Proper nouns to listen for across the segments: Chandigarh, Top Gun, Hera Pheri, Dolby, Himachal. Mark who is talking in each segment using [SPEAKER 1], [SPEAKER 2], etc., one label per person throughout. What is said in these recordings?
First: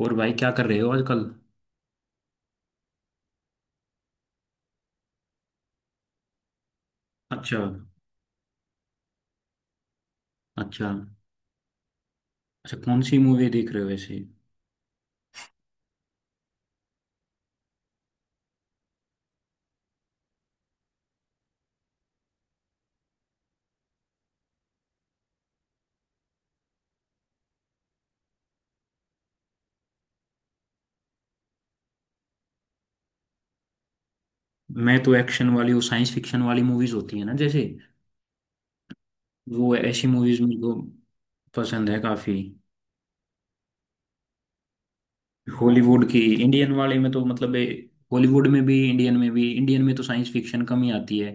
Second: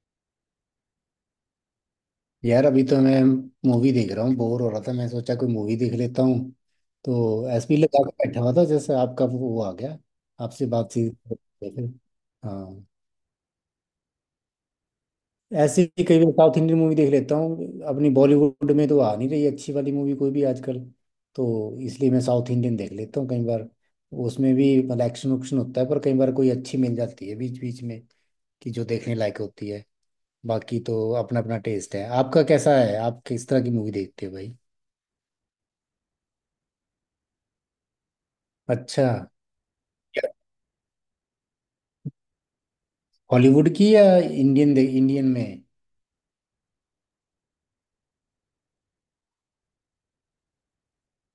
[SPEAKER 1] और भाई क्या कर रहे हो आजकल।
[SPEAKER 2] यार अभी तो मैं मूवी देख रहा हूँ। बोर हो रहा था मैं सोचा कोई मूवी देख लेता हूँ। तो
[SPEAKER 1] अच्छा।
[SPEAKER 2] ऐसे ही लगा के बैठा हुआ था जैसे आपका वो आ गया। आपसे
[SPEAKER 1] अच्छा।
[SPEAKER 2] बातचीत करते थे।
[SPEAKER 1] अच्छा,
[SPEAKER 2] हाँ।
[SPEAKER 1] कौन सी मूवी देख रहे हो वैसे।
[SPEAKER 2] ऐसे ही कई बार साउथ इंडियन मूवी देख लेता हूँ। अपनी बॉलीवुड में तो आ नहीं रही अच्छी वाली मूवी कोई भी आजकल। तो इसलिए मैं साउथ इंडियन देख लेता हूँ कई बार। उसमें भी मतलब एक्शन उक्शन होता है पर कई बार कोई अच्छी मिल जाती है बीच बीच में कि जो देखने लायक होती है। बाकी तो अपना अपना टेस्ट है। आपका कैसा है, आप किस तरह की मूवी देखते हो भाई?
[SPEAKER 1] मैं तो एक्शन वाली, वो साइंस फिक्शन वाली मूवीज होती है ना, जैसे
[SPEAKER 2] अच्छा।
[SPEAKER 1] वो ऐसी मूवीज मेरे को पसंद है काफी।
[SPEAKER 2] हॉलीवुड की या इंडियन में?
[SPEAKER 1] हॉलीवुड की। इंडियन वाले में तो मतलब हॉलीवुड में भी, इंडियन में भी। इंडियन में तो साइंस फिक्शन कम ही आती है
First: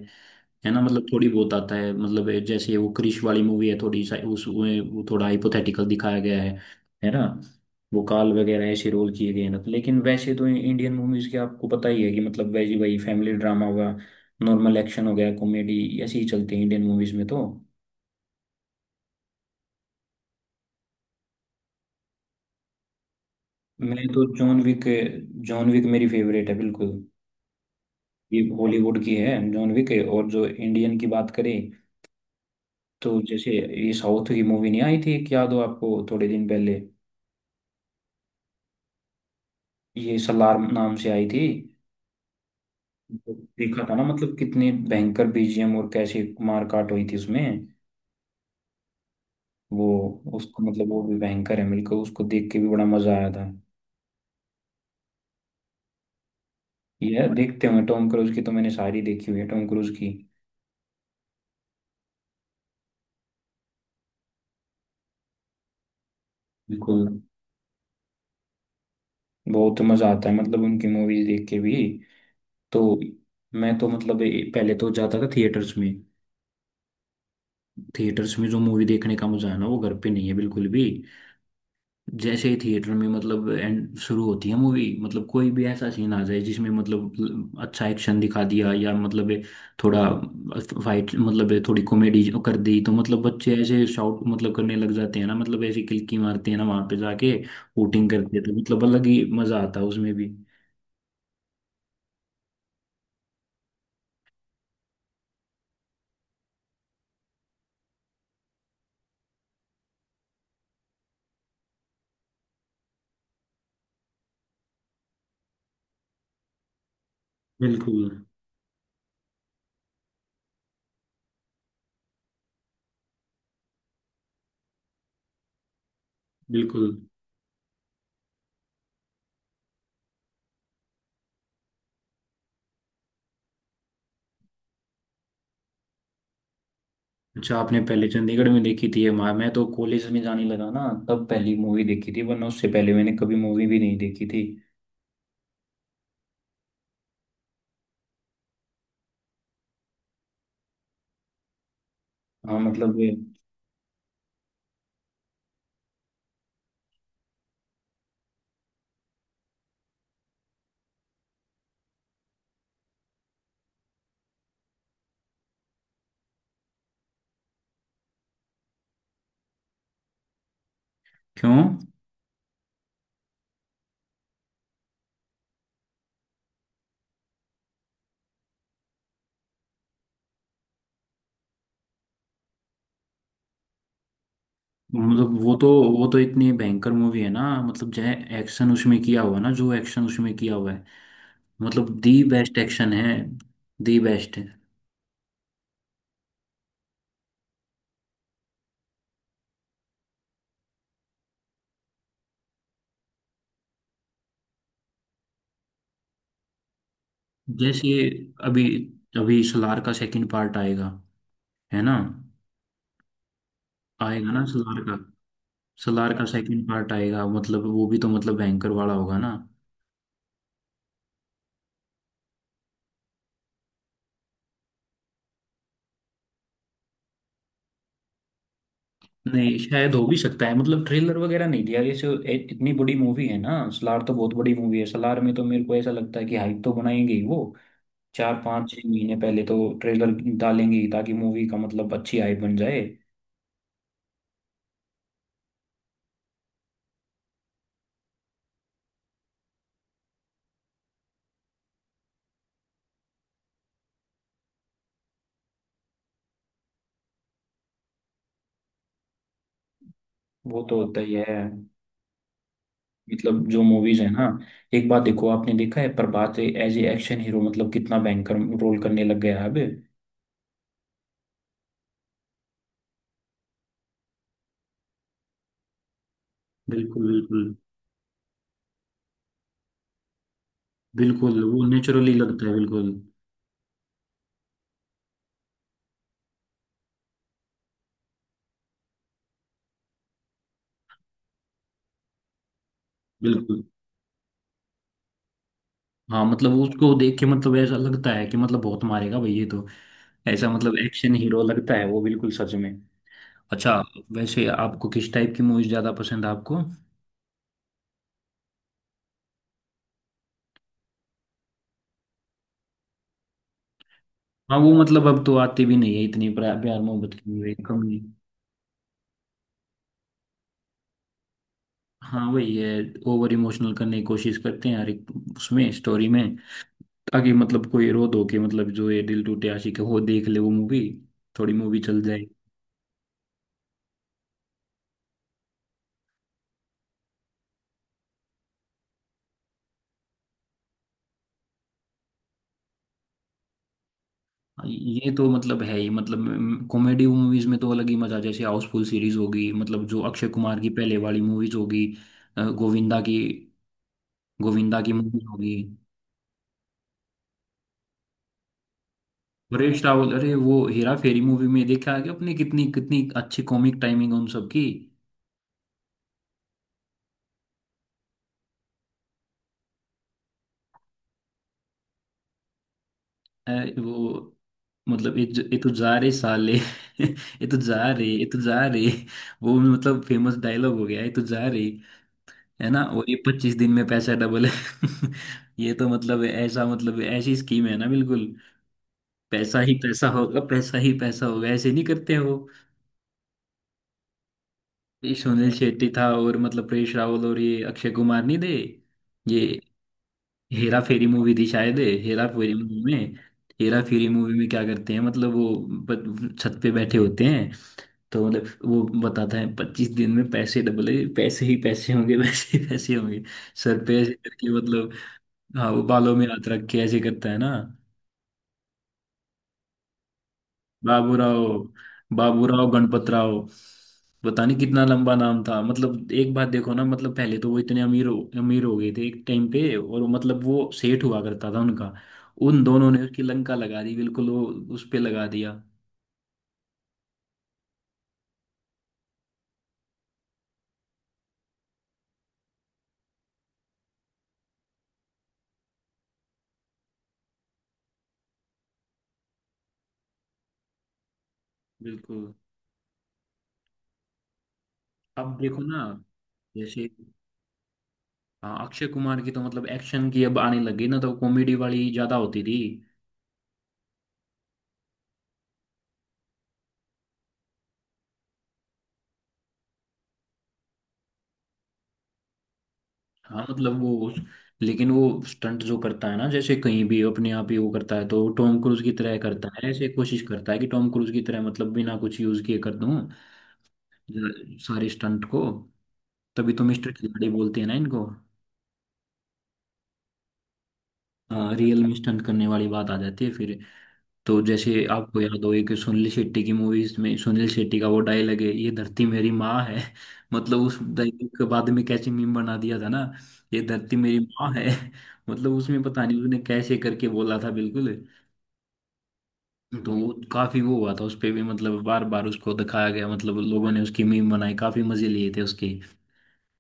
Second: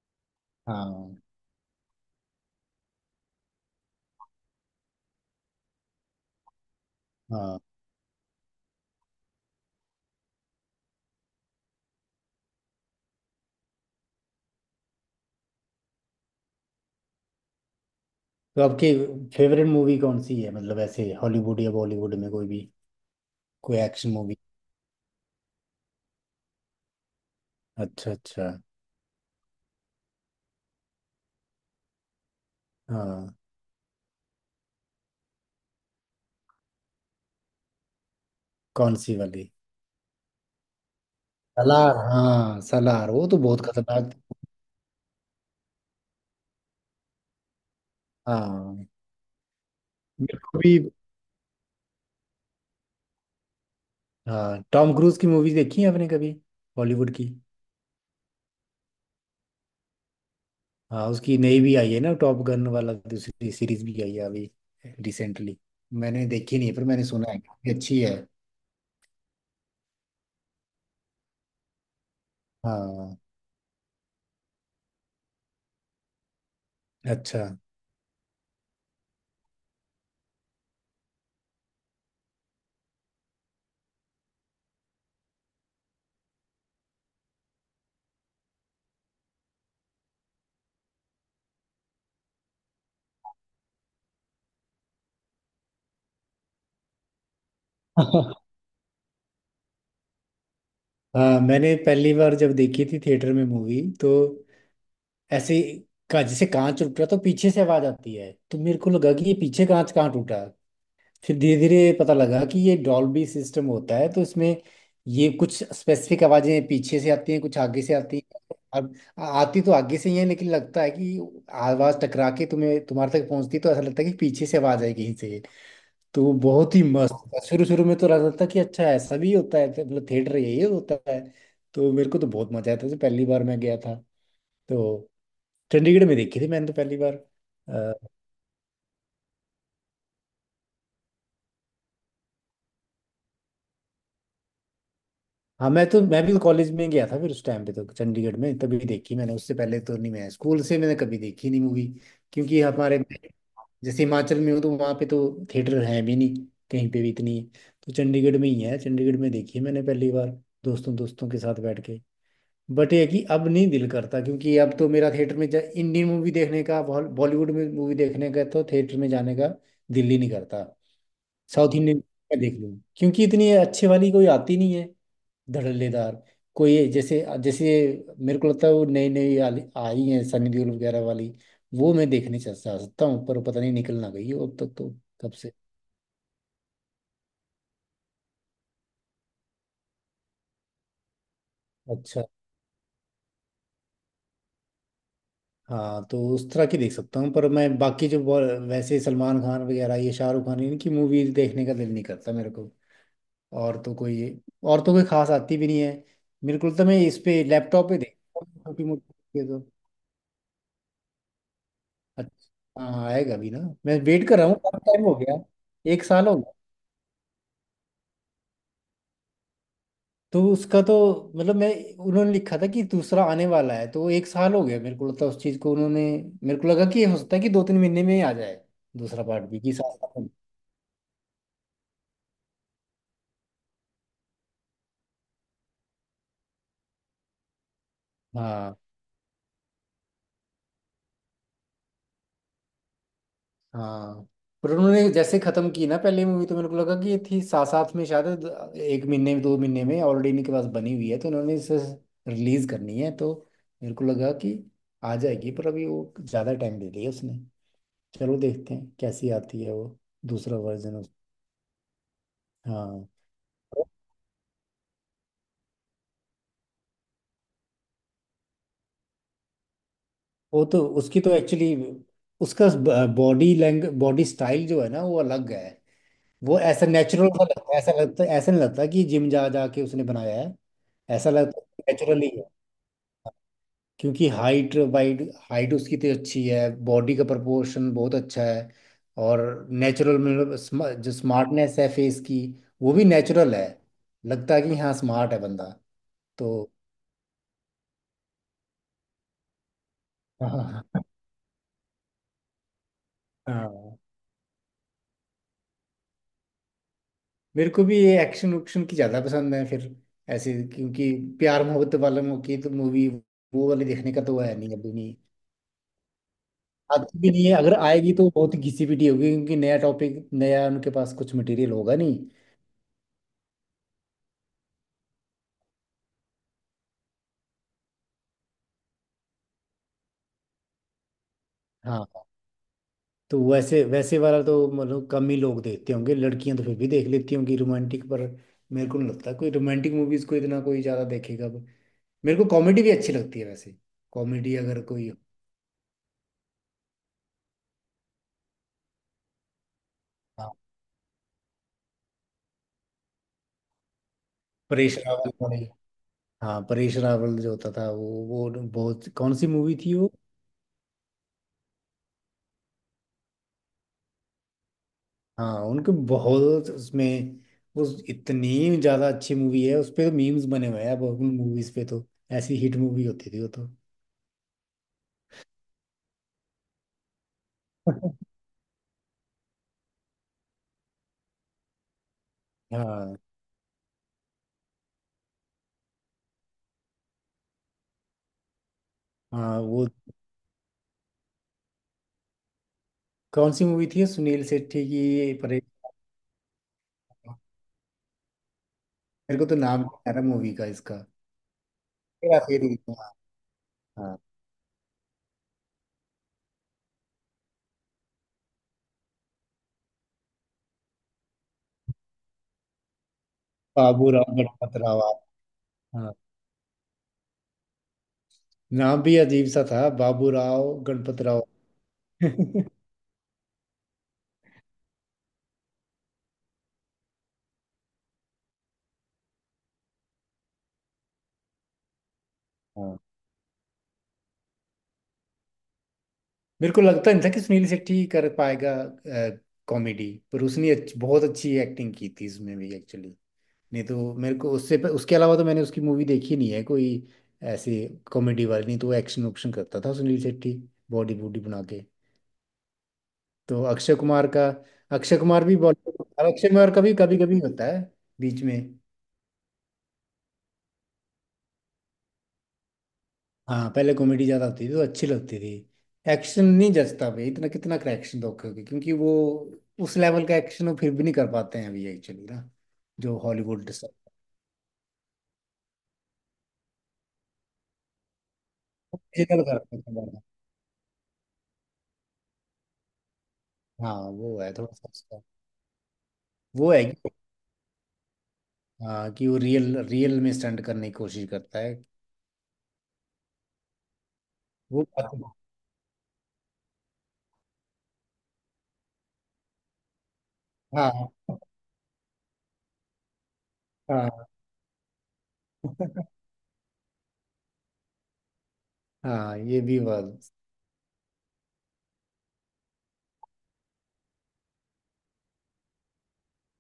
[SPEAKER 1] है ना। मतलब
[SPEAKER 2] हाँ।
[SPEAKER 1] थोड़ी बहुत आता है, मतलब ये जैसे वो क्रिश वाली मूवी है, थोड़ी सा उसमें वो थोड़ा हाइपोथेटिकल दिखाया गया है ना।
[SPEAKER 2] हाँ।
[SPEAKER 1] वो काल वगैरह ऐसे रोल किए गए हैं ना, तो लेकिन वैसे तो इंडियन मूवीज के आपको पता ही है कि मतलब वैसे वही फैमिली ड्रामा हुआ, नॉर्मल एक्शन हो गया, कॉमेडी, ऐसे ही चलते हैं इंडियन मूवीज में तो।
[SPEAKER 2] तो आपकी फेवरेट मूवी कौन सी है, मतलब ऐसे हॉलीवुड या बॉलीवुड में कोई भी, कोई
[SPEAKER 1] मैं
[SPEAKER 2] एक्शन
[SPEAKER 1] तो
[SPEAKER 2] movie?
[SPEAKER 1] John Wick, John Wick मेरी फेवरेट है बिल्कुल।
[SPEAKER 2] अच्छा,
[SPEAKER 1] ये
[SPEAKER 2] अच्छा।
[SPEAKER 1] हॉलीवुड की है, जॉन विक है। और जो इंडियन की बात करें, तो
[SPEAKER 2] हाँ।
[SPEAKER 1] जैसे ये साउथ की मूवी नहीं आई थी एक, याद हो आपको, थोड़े दिन पहले,
[SPEAKER 2] कौन सी वाली?
[SPEAKER 1] ये सलार नाम से आई थी।
[SPEAKER 2] सलार, हाँ सलार वो
[SPEAKER 1] तो
[SPEAKER 2] तो बहुत
[SPEAKER 1] देखा था ना,
[SPEAKER 2] खतरनाक।
[SPEAKER 1] मतलब कितनी भयंकर बीजीएम और कैसी मारकाट हुई थी उसमें।
[SPEAKER 2] हाँ,
[SPEAKER 1] वो
[SPEAKER 2] मेरे को
[SPEAKER 1] उसको
[SPEAKER 2] भी।
[SPEAKER 1] मतलब, वो भी भयंकर है मिलकर, उसको देख के भी बड़ा मजा आया था।
[SPEAKER 2] हाँ, टॉम क्रूज की मूवीज देखी है आपने कभी, बॉलीवुड
[SPEAKER 1] ये
[SPEAKER 2] की?
[SPEAKER 1] देखते होंगे टॉम क्रूज की, तो मैंने सारी देखी हुई है टॉम क्रूज की।
[SPEAKER 2] हाँ उसकी नई भी आई है ना, टॉप गन वाला दूसरी सीरीज भी आई है अभी रिसेंटली। मैंने देखी नहीं है, पर मैंने
[SPEAKER 1] बिल्कुल।
[SPEAKER 2] सुना है काफी अच्छी है।
[SPEAKER 1] बहुत मजा आता है मतलब उनकी मूवीज देख के भी। तो
[SPEAKER 2] हाँ।
[SPEAKER 1] मैं तो मतलब पहले तो जाता था थिएटर्स में।
[SPEAKER 2] अच्छा।
[SPEAKER 1] थिएटर्स में जो मूवी देखने का मजा है ना, वो घर पे नहीं है बिल्कुल भी। जैसे ही थिएटर में मतलब एंड शुरू होती है मूवी, मतलब कोई भी ऐसा सीन आ जाए जिसमें मतलब अच्छा एक्शन दिखा दिया, या मतलब ये थोड़ा फाइट, मतलब ये थोड़ी कॉमेडी कर दी, तो मतलब बच्चे ऐसे शाउट मतलब करने लग जाते हैं ना, मतलब ऐसी किल्की मारते हैं ना वहां पे जाके, वोटिंग करते हैं, तो मतलब अलग ही मजा आता है उसमें भी।
[SPEAKER 2] हाँ मैंने पहली बार जब देखी थी थिएटर में मूवी तो ऐसे का जैसे कांच टूट रहा तो पीछे से आवाज आती है तो मेरे को लगा कि ये पीछे कांच कहाँ टूटा। फिर धीरे धीरे पता लगा कि ये डॉल्बी सिस्टम होता है तो इसमें ये कुछ स्पेसिफिक आवाजें पीछे से आती हैं, कुछ आगे से
[SPEAKER 1] बिल्कुल,
[SPEAKER 2] आती हैं। अब आती तो आगे से ही है लेकिन लगता है कि आवाज टकरा के तुम्हें तुम्हारे तक पहुंचती तो ऐसा लगता है कि पीछे से आवाज आई कहीं से। तो वो बहुत ही
[SPEAKER 1] बिल्कुल।
[SPEAKER 2] मस्त था, शुरू शुरू में तो लगता था कि अच्छा ऐसा भी होता है तो मतलब थिएटर यही होता है। तो मेरे को तो बहुत मजा आया था जब पहली बार मैं गया था। तो चंडीगढ़ में देखी थी मैंने तो पहली बार।
[SPEAKER 1] अच्छा, आपने
[SPEAKER 2] आ,
[SPEAKER 1] पहले चंडीगढ़ में देखी थी ये माँ? मैं तो कॉलेज में जाने लगा ना, तब पहली मूवी देखी थी, वरना उससे पहले मैंने कभी मूवी भी नहीं देखी थी।
[SPEAKER 2] हाँ मैं भी तो कॉलेज में गया था फिर उस टाइम पे तो चंडीगढ़ में तभी देखी मैंने, उससे पहले तो नहीं। मैं स्कूल से मैंने कभी देखी नहीं मूवी
[SPEAKER 1] हाँ
[SPEAKER 2] क्योंकि
[SPEAKER 1] मतलब
[SPEAKER 2] हमारे जैसे हिमाचल में हो तो वहाँ पे तो थिएटर है भी नहीं कहीं पे भी इतनी। तो चंडीगढ़ में ही है, चंडीगढ़ में देखी है मैंने पहली बार, दोस्तों दोस्तों के साथ बैठ के। बट ये कि अब नहीं दिल करता क्योंकि अब तो मेरा थिएटर में इंडियन मूवी देखने का बॉलीवुड में मूवी देखने का तो थिएटर में जाने का दिल ही नहीं करता।
[SPEAKER 1] क्यों?
[SPEAKER 2] साउथ इंडियन में देख लूँ क्योंकि इतनी अच्छे वाली कोई आती नहीं है धड़ल्लेदार कोई। जैसे जैसे मेरे को लगता है वो नई नई आई हैं सनी देओल वगैरह वाली, वो मैं देखने चल जा सकता हूँ पर पता नहीं निकल ना गई हो अब तक तो, कब
[SPEAKER 1] मतलब
[SPEAKER 2] से।
[SPEAKER 1] वो तो इतनी भयंकर मूवी है ना, मतलब जो एक्शन उसमें किया हुआ है, मतलब दी
[SPEAKER 2] अच्छा।
[SPEAKER 1] बेस्ट एक्शन है। दी बेस्ट है।
[SPEAKER 2] हाँ तो उस तरह की देख सकता हूँ पर मैं बाकी जो वैसे सलमान खान वगैरह, ये शाहरुख खान, इनकी मूवीज देखने का दिल नहीं करता मेरे को। और तो कोई और तो कोई खास आती भी नहीं है। मेरे को तो मैं इस पे
[SPEAKER 1] जैसे
[SPEAKER 2] लैपटॉप पे देखता
[SPEAKER 1] अभी
[SPEAKER 2] हूँ छोटी मोटी
[SPEAKER 1] अभी
[SPEAKER 2] ये तो।
[SPEAKER 1] सलार का सेकंड पार्ट आएगा, है ना।
[SPEAKER 2] अच्छा, हाँ आएगा भी ना। मैं वेट
[SPEAKER 1] आएगा
[SPEAKER 2] कर
[SPEAKER 1] ना
[SPEAKER 2] रहा हूँ, काफी
[SPEAKER 1] सलार का।
[SPEAKER 2] टाइम हो गया। एक
[SPEAKER 1] सलार का
[SPEAKER 2] साल हो गया
[SPEAKER 1] सेकंड पार्ट आएगा, मतलब वो भी तो मतलब भयंकर वाला होगा ना।
[SPEAKER 2] तो उसका तो मतलब मैं, उन्होंने लिखा था कि दूसरा आने वाला है तो 1 साल हो गया मेरे को लगता है उस चीज़ को उन्होंने। मेरे को लगा कि हो सकता है कि 2-3 महीने में ही आ जाए दूसरा पार्ट
[SPEAKER 1] नहीं
[SPEAKER 2] भी कि
[SPEAKER 1] शायद हो भी
[SPEAKER 2] साथ।
[SPEAKER 1] सकता है, मतलब ट्रेलर वगैरह नहीं दिया जैसे इतनी बड़ी मूवी है ना सलार तो, बहुत बड़ी मूवी है सलार में तो, मेरे को ऐसा लगता है कि हाइप तो बनाएंगे ही वो। चार पाँच
[SPEAKER 2] हाँ।
[SPEAKER 1] छः महीने पहले तो ट्रेलर डालेंगे ही, ताकि मूवी का मतलब अच्छी हाइप बन जाए।
[SPEAKER 2] हाँ। पर उन्होंने जैसे खत्म की ना पहले मूवी तो मेरे को लगा कि ये थी साथ साथ में शायद, 1-2 महीने में ऑलरेडी इनके पास बनी हुई है तो उन्होंने इसे रिलीज करनी है तो मेरे को लगा कि आ जाएगी, पर अभी वो ज्यादा टाइम दे दिया उसने। चलो देखते हैं कैसी आती है वो दूसरा
[SPEAKER 1] वो तो
[SPEAKER 2] वर्जन
[SPEAKER 1] होता
[SPEAKER 2] उस।
[SPEAKER 1] ही है।
[SPEAKER 2] हाँ
[SPEAKER 1] मतलब जो मूवीज है ना, एक बात देखो, आपने देखा है Prabhas as a action hero, मतलब कितना भयंकर रोल करने लग गया है अब।
[SPEAKER 2] वो तो उसकी तो एक्चुअली, उसका बॉडी स्टाइल जो है ना वो अलग है। वो ऐसा
[SPEAKER 1] बिल्कुल,
[SPEAKER 2] नेचुरल
[SPEAKER 1] बिल्कुल।
[SPEAKER 2] सा लगता है, ऐसा लगता है, ऐसा नहीं लगता कि जिम जा जा के उसने बनाया है। ऐसा
[SPEAKER 1] बिल्कुल
[SPEAKER 2] लगता
[SPEAKER 1] वो
[SPEAKER 2] है
[SPEAKER 1] नेचुरली
[SPEAKER 2] नेचुरली
[SPEAKER 1] लगता है, बिल्कुल।
[SPEAKER 2] क्योंकि हाइट वाइट, हाइट उसकी तो अच्छी है, बॉडी का proportion बहुत अच्छा है। और नेचुरल मतलब जो स्मार्टनेस है फेस की वो भी नेचुरल
[SPEAKER 1] बिल्कुल
[SPEAKER 2] है। लगता है कि हाँ, स्मार्ट है बंदा।
[SPEAKER 1] हाँ मतलब
[SPEAKER 2] तो।
[SPEAKER 1] उसको देख के मतलब ऐसा लगता है कि मतलब बहुत मारेगा भाई ये तो। ऐसा मतलब
[SPEAKER 2] हाँ।
[SPEAKER 1] एक्शन हीरो लगता है वो बिल्कुल, सच में। अच्छा,
[SPEAKER 2] हाँ।
[SPEAKER 1] वैसे आपको किस टाइप की मूवीज ज्यादा पसंद है आपको?
[SPEAKER 2] मेरे को भी ये एक्शन उक्शन की ज़्यादा पसंद है फिर ऐसे, क्योंकि प्यार मोहब्बत वाले की तो मूवी, वो वाली देखने का तो है
[SPEAKER 1] हाँ वो
[SPEAKER 2] नहीं अभी,
[SPEAKER 1] मतलब
[SPEAKER 2] नहीं।
[SPEAKER 1] अब तो आती भी नहीं है इतनी प्यार मोहब्बत
[SPEAKER 2] आती भी
[SPEAKER 1] की,
[SPEAKER 2] नहीं है,
[SPEAKER 1] वही
[SPEAKER 2] अगर
[SPEAKER 1] कम नहीं।
[SPEAKER 2] आएगी तो बहुत ही घिसी पिटी होगी क्योंकि नया टॉपिक, नया उनके पास कुछ मटेरियल होगा नहीं।
[SPEAKER 1] हाँ वही है। ओवर इमोशनल करने की कोशिश करते हैं हर एक उसमें स्टोरी में, ताकि मतलब कोई रो धो के मतलब जो ये दिल टूटे आशिक है वो देख ले वो मूवी, थोड़ी मूवी चल
[SPEAKER 2] हाँ।
[SPEAKER 1] जाए।
[SPEAKER 2] तो वैसे वैसे वाला तो मतलब कम ही लोग देखते होंगे। लड़कियां तो फिर भी देख लेती होंगी रोमांटिक, पर मेरे को नहीं लगता कोई रोमांटिक मूवीज को इतना कोई ज्यादा देखेगा अब। मेरे को कॉमेडी भी अच्छी लगती है वैसे, कॉमेडी
[SPEAKER 1] हाँ,
[SPEAKER 2] अगर कोई।
[SPEAKER 1] ये तो मतलब है ही, मतलब कॉमेडी मूवीज में तो अलग ही मजा है। जैसे हाउसफुल सीरीज होगी, मतलब जो अक्षय
[SPEAKER 2] हाँ,
[SPEAKER 1] कुमार की पहले वाली मूवीज होगी, अ, गोविंदा की गोविंदा की
[SPEAKER 2] परेश
[SPEAKER 1] मूवीज
[SPEAKER 2] रावल
[SPEAKER 1] होगी।
[SPEAKER 2] वाली। हाँ परेश रावल जो होता था वो बहुत, कौन सी मूवी
[SPEAKER 1] परेश
[SPEAKER 2] थी
[SPEAKER 1] रावल,
[SPEAKER 2] वो?
[SPEAKER 1] अरे वो हेरा फेरी मूवी में देखा है कि, अपने कितनी कितनी अच्छी कॉमिक टाइमिंग उन सब की।
[SPEAKER 2] हाँ उनके बहुत उसमें उस, इतनी ज्यादा अच्छी मूवी है, उस पे तो मीम्स बने हुए हैं अब उन मूवीज पे तो। ऐसी हिट मूवी होती थी वो
[SPEAKER 1] अ,
[SPEAKER 2] तो।
[SPEAKER 1] वो, मतलब ये ये तो जा रे साले ये तो जा रे, ये तो जा रे, वो मतलब फेमस डायलॉग हो गया, ये तो जा रे, है ना। और ये
[SPEAKER 2] हाँ।
[SPEAKER 1] 25 दिन में पैसा डबल है ये तो मतलब ऐसा, मतलब ऐसी स्कीम है ना बिल्कुल। पैसा
[SPEAKER 2] हाँ
[SPEAKER 1] ही
[SPEAKER 2] वो
[SPEAKER 1] पैसा होगा, पैसा ही पैसा होगा, ऐसे नहीं करते हैं वो।
[SPEAKER 2] कौन सी मूवी थी ये? सुनील शेट्टी
[SPEAKER 1] ये
[SPEAKER 2] की
[SPEAKER 1] सुनील
[SPEAKER 2] परे।
[SPEAKER 1] शेट्टी था और मतलब परेश रावल, और ये अक्षय कुमार नहीं थे।
[SPEAKER 2] मेरे को तो
[SPEAKER 1] ये
[SPEAKER 2] नाम नहीं आ रहा मूवी का
[SPEAKER 1] हेरा
[SPEAKER 2] इसका।
[SPEAKER 1] फेरी मूवी थी शायद। हेरा
[SPEAKER 2] हेरा
[SPEAKER 1] फेरी
[SPEAKER 2] फेरी,
[SPEAKER 1] मूवी
[SPEAKER 2] हाँ।
[SPEAKER 1] में हेरा फेरी
[SPEAKER 2] हाँ।
[SPEAKER 1] मूवी में क्या करते हैं मतलब वो, छत पे बैठे होते हैं, तो मतलब वो बताता है 25 दिन में पैसे डबल है, पैसे ही पैसे होंगे वैसे ही पैसे होंगे, सर पे
[SPEAKER 2] बाबू
[SPEAKER 1] ऐसे
[SPEAKER 2] राव
[SPEAKER 1] करके
[SPEAKER 2] गणपत
[SPEAKER 1] मतलब।
[SPEAKER 2] राव।
[SPEAKER 1] हाँ वो
[SPEAKER 2] हाँ,
[SPEAKER 1] बालों में हाथ रख के ऐसे करता है ना।
[SPEAKER 2] नाम भी अजीब सा था, बाबू राव गणपत राव।
[SPEAKER 1] बाबूराव, बाबूराव गणपतराव, पता नहीं कितना लंबा नाम था। मतलब एक बात देखो ना, मतलब पहले तो वो इतने अमीर हो गए थे एक टाइम पे, और मतलब वो सेठ हुआ करता था उनका, उन दोनों
[SPEAKER 2] हाँ
[SPEAKER 1] ने उसकी लंका लगा दी बिल्कुल। वो उस पे लगा दिया।
[SPEAKER 2] मेरे को लगता नहीं था कि सुनील शेट्टी कर पाएगा कॉमेडी, पर उसने बहुत अच्छी एक्टिंग की थी इसमें भी एक्चुअली। नहीं तो मेरे को उससे उसके अलावा तो मैंने उसकी मूवी देखी नहीं है कोई ऐसे कॉमेडी वाली। नहीं तो एक्शन ऑप्शन करता था सुनील शेट्टी बॉडी बूडी बना के।
[SPEAKER 1] बिल्कुल।
[SPEAKER 2] तो अक्षय
[SPEAKER 1] अब
[SPEAKER 2] कुमार भी
[SPEAKER 1] देखो ना,
[SPEAKER 2] बॉलीवुड, अब अक्षय कुमार का
[SPEAKER 1] जैसे
[SPEAKER 2] भी कभी कभी होता है बीच में।
[SPEAKER 1] हाँ, अक्षय कुमार की तो मतलब एक्शन की अब आने लगी ना, तो कॉमेडी वाली ज्यादा होती थी।
[SPEAKER 2] हाँ पहले कॉमेडी ज्यादा होती थी तो अच्छी लगती थी। एक्शन नहीं जचता भाई, इतना कितना का एक्शन दोगे, क्योंकि वो उस लेवल का एक्शन वो फिर भी नहीं कर पाते हैं अभी एक्चुअली ना, जो
[SPEAKER 1] हाँ
[SPEAKER 2] हॉलीवुड
[SPEAKER 1] मतलब
[SPEAKER 2] सब
[SPEAKER 1] वो, लेकिन वो स्टंट जो करता है ना, जैसे कहीं भी अपने आप ही वो करता है, तो टॉम क्रूज की तरह
[SPEAKER 2] डिजिटल
[SPEAKER 1] करता है,
[SPEAKER 2] करते
[SPEAKER 1] ऐसे
[SPEAKER 2] हैं बड़ा।
[SPEAKER 1] कोशिश करता है कि टॉम क्रूज की तरह मतलब बिना कुछ यूज किए कर दूं
[SPEAKER 2] हाँ वो है थोड़ा सा
[SPEAKER 1] सारे
[SPEAKER 2] उसका।
[SPEAKER 1] स्टंट को, तभी तो
[SPEAKER 2] वो है
[SPEAKER 1] मिस्टर
[SPEAKER 2] कि
[SPEAKER 1] खिलाड़ी बोलते हैं ना इनको।
[SPEAKER 2] हाँ कि वो रियल रियल में स्टंट करने की कोशिश
[SPEAKER 1] हाँ
[SPEAKER 2] करता है।
[SPEAKER 1] रियल में स्टंट करने वाली बात आ जाती है फिर। तो जैसे
[SPEAKER 2] वो।
[SPEAKER 1] आपको याद हो, एक सुनील शेट्टी की मूवीज में सुनील शेट्टी का वो डायलॉग है, ये धरती मेरी माँ है मतलब उस
[SPEAKER 2] हाँ।
[SPEAKER 1] डायलॉग के बाद में कैसे मीम बना दिया था ना, ये धरती मेरी
[SPEAKER 2] हाँ।
[SPEAKER 1] माँ है मतलब उसमें पता नहीं उसने कैसे करके बोला था बिल्कुल।
[SPEAKER 2] हाँ, ये भी
[SPEAKER 1] तो वो
[SPEAKER 2] बात।
[SPEAKER 1] काफी वो हुआ था उस पे भी, मतलब बार बार उसको दिखाया गया, मतलब लोगों ने उसकी मीम बनाई, काफी मजे लिए थे उसके।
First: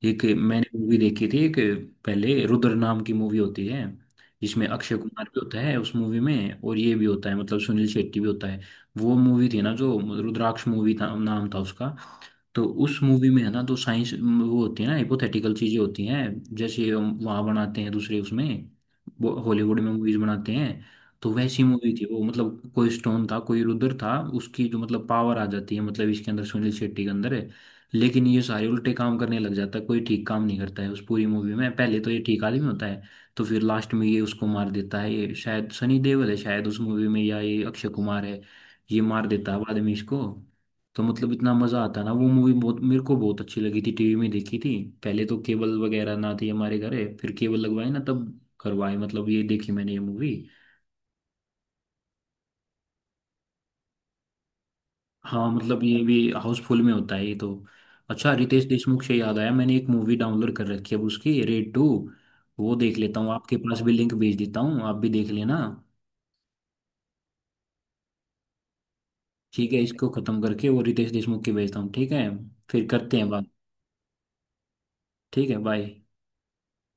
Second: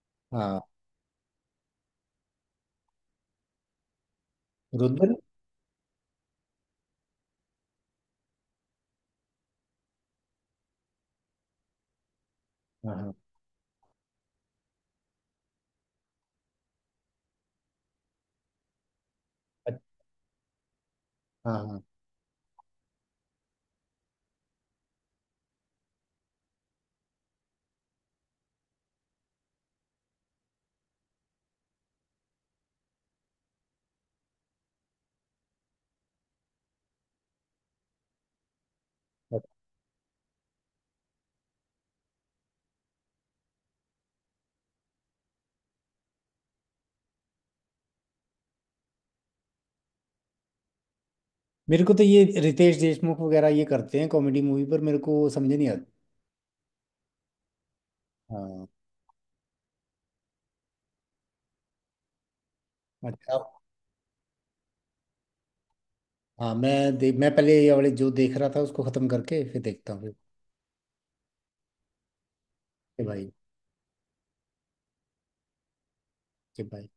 [SPEAKER 1] एक
[SPEAKER 2] हाँ।
[SPEAKER 1] मैंने मूवी देखी थी एक, पहले रुद्र नाम की मूवी होती है, जिसमें अक्षय
[SPEAKER 2] रुद्र।
[SPEAKER 1] कुमार भी होता है उस मूवी में, और ये भी होता है मतलब सुनील शेट्टी भी होता है। वो मूवी थी ना जो रुद्राक्ष, मूवी था नाम था उसका। तो
[SPEAKER 2] हाँ।
[SPEAKER 1] उस
[SPEAKER 2] हाँ।
[SPEAKER 1] मूवी में है ना, तो साइंस वो होती है ना हिपोथेटिकल चीजें होती हैं, जैसे हम वहाँ बनाते हैं दूसरे उसमें, वो
[SPEAKER 2] हाँ।
[SPEAKER 1] हॉलीवुड में मूवीज बनाते हैं, तो वैसी
[SPEAKER 2] हाँ।
[SPEAKER 1] मूवी थी वो। मतलब कोई स्टोन था कोई रुद्र था, उसकी जो मतलब पावर आ जाती है, मतलब इसके अंदर सुनील शेट्टी के अंदर है, लेकिन ये सारे उल्टे काम करने लग जाता है, कोई ठीक काम नहीं करता है उस पूरी मूवी में, पहले तो ये ठीक आदमी होता है, तो फिर लास्ट में ये उसको मार देता है, ये शायद सनी देओल है शायद उस मूवी में, या ये अक्षय कुमार है, ये मार
[SPEAKER 2] बट
[SPEAKER 1] देता है बाद में इसको। तो मतलब इतना मजा आता ना, वो मूवी बहुत मेरे को बहुत अच्छी लगी थी, टीवी में देखी थी। पहले तो केबल वगैरह ना थी हमारे घर, फिर केबल लगवाए ना तब करवाए मतलब, ये देखी मैंने ये मूवी।
[SPEAKER 2] मेरे को तो ये रितेश देशमुख वगैरह ये करते हैं कॉमेडी मूवी पर मेरे को
[SPEAKER 1] हाँ
[SPEAKER 2] समझ नहीं
[SPEAKER 1] मतलब
[SPEAKER 2] आता।
[SPEAKER 1] ये भी हाउसफुल में होता है ये तो। अच्छा रितेश
[SPEAKER 2] हाँ।
[SPEAKER 1] देशमुख से याद आया, मैंने एक मूवी डाउनलोड कर रखी है अब, उसकी रेड टू, वो देख लेता हूँ,
[SPEAKER 2] अच्छा।
[SPEAKER 1] आपके पास भी लिंक भेज देता हूँ, आप भी देख लेना।
[SPEAKER 2] हाँ मैं पहले ये वाले जो देख रहा था उसको खत्म करके फिर
[SPEAKER 1] ठीक है,
[SPEAKER 2] देखता हूँ
[SPEAKER 1] इसको
[SPEAKER 2] फिर।
[SPEAKER 1] खत्म करके वो रितेश देशमुख की भेजता हूँ, ठीक है, फिर
[SPEAKER 2] के
[SPEAKER 1] करते हैं
[SPEAKER 2] भाई।
[SPEAKER 1] बात। ठीक है, बाय।
[SPEAKER 2] के भाई।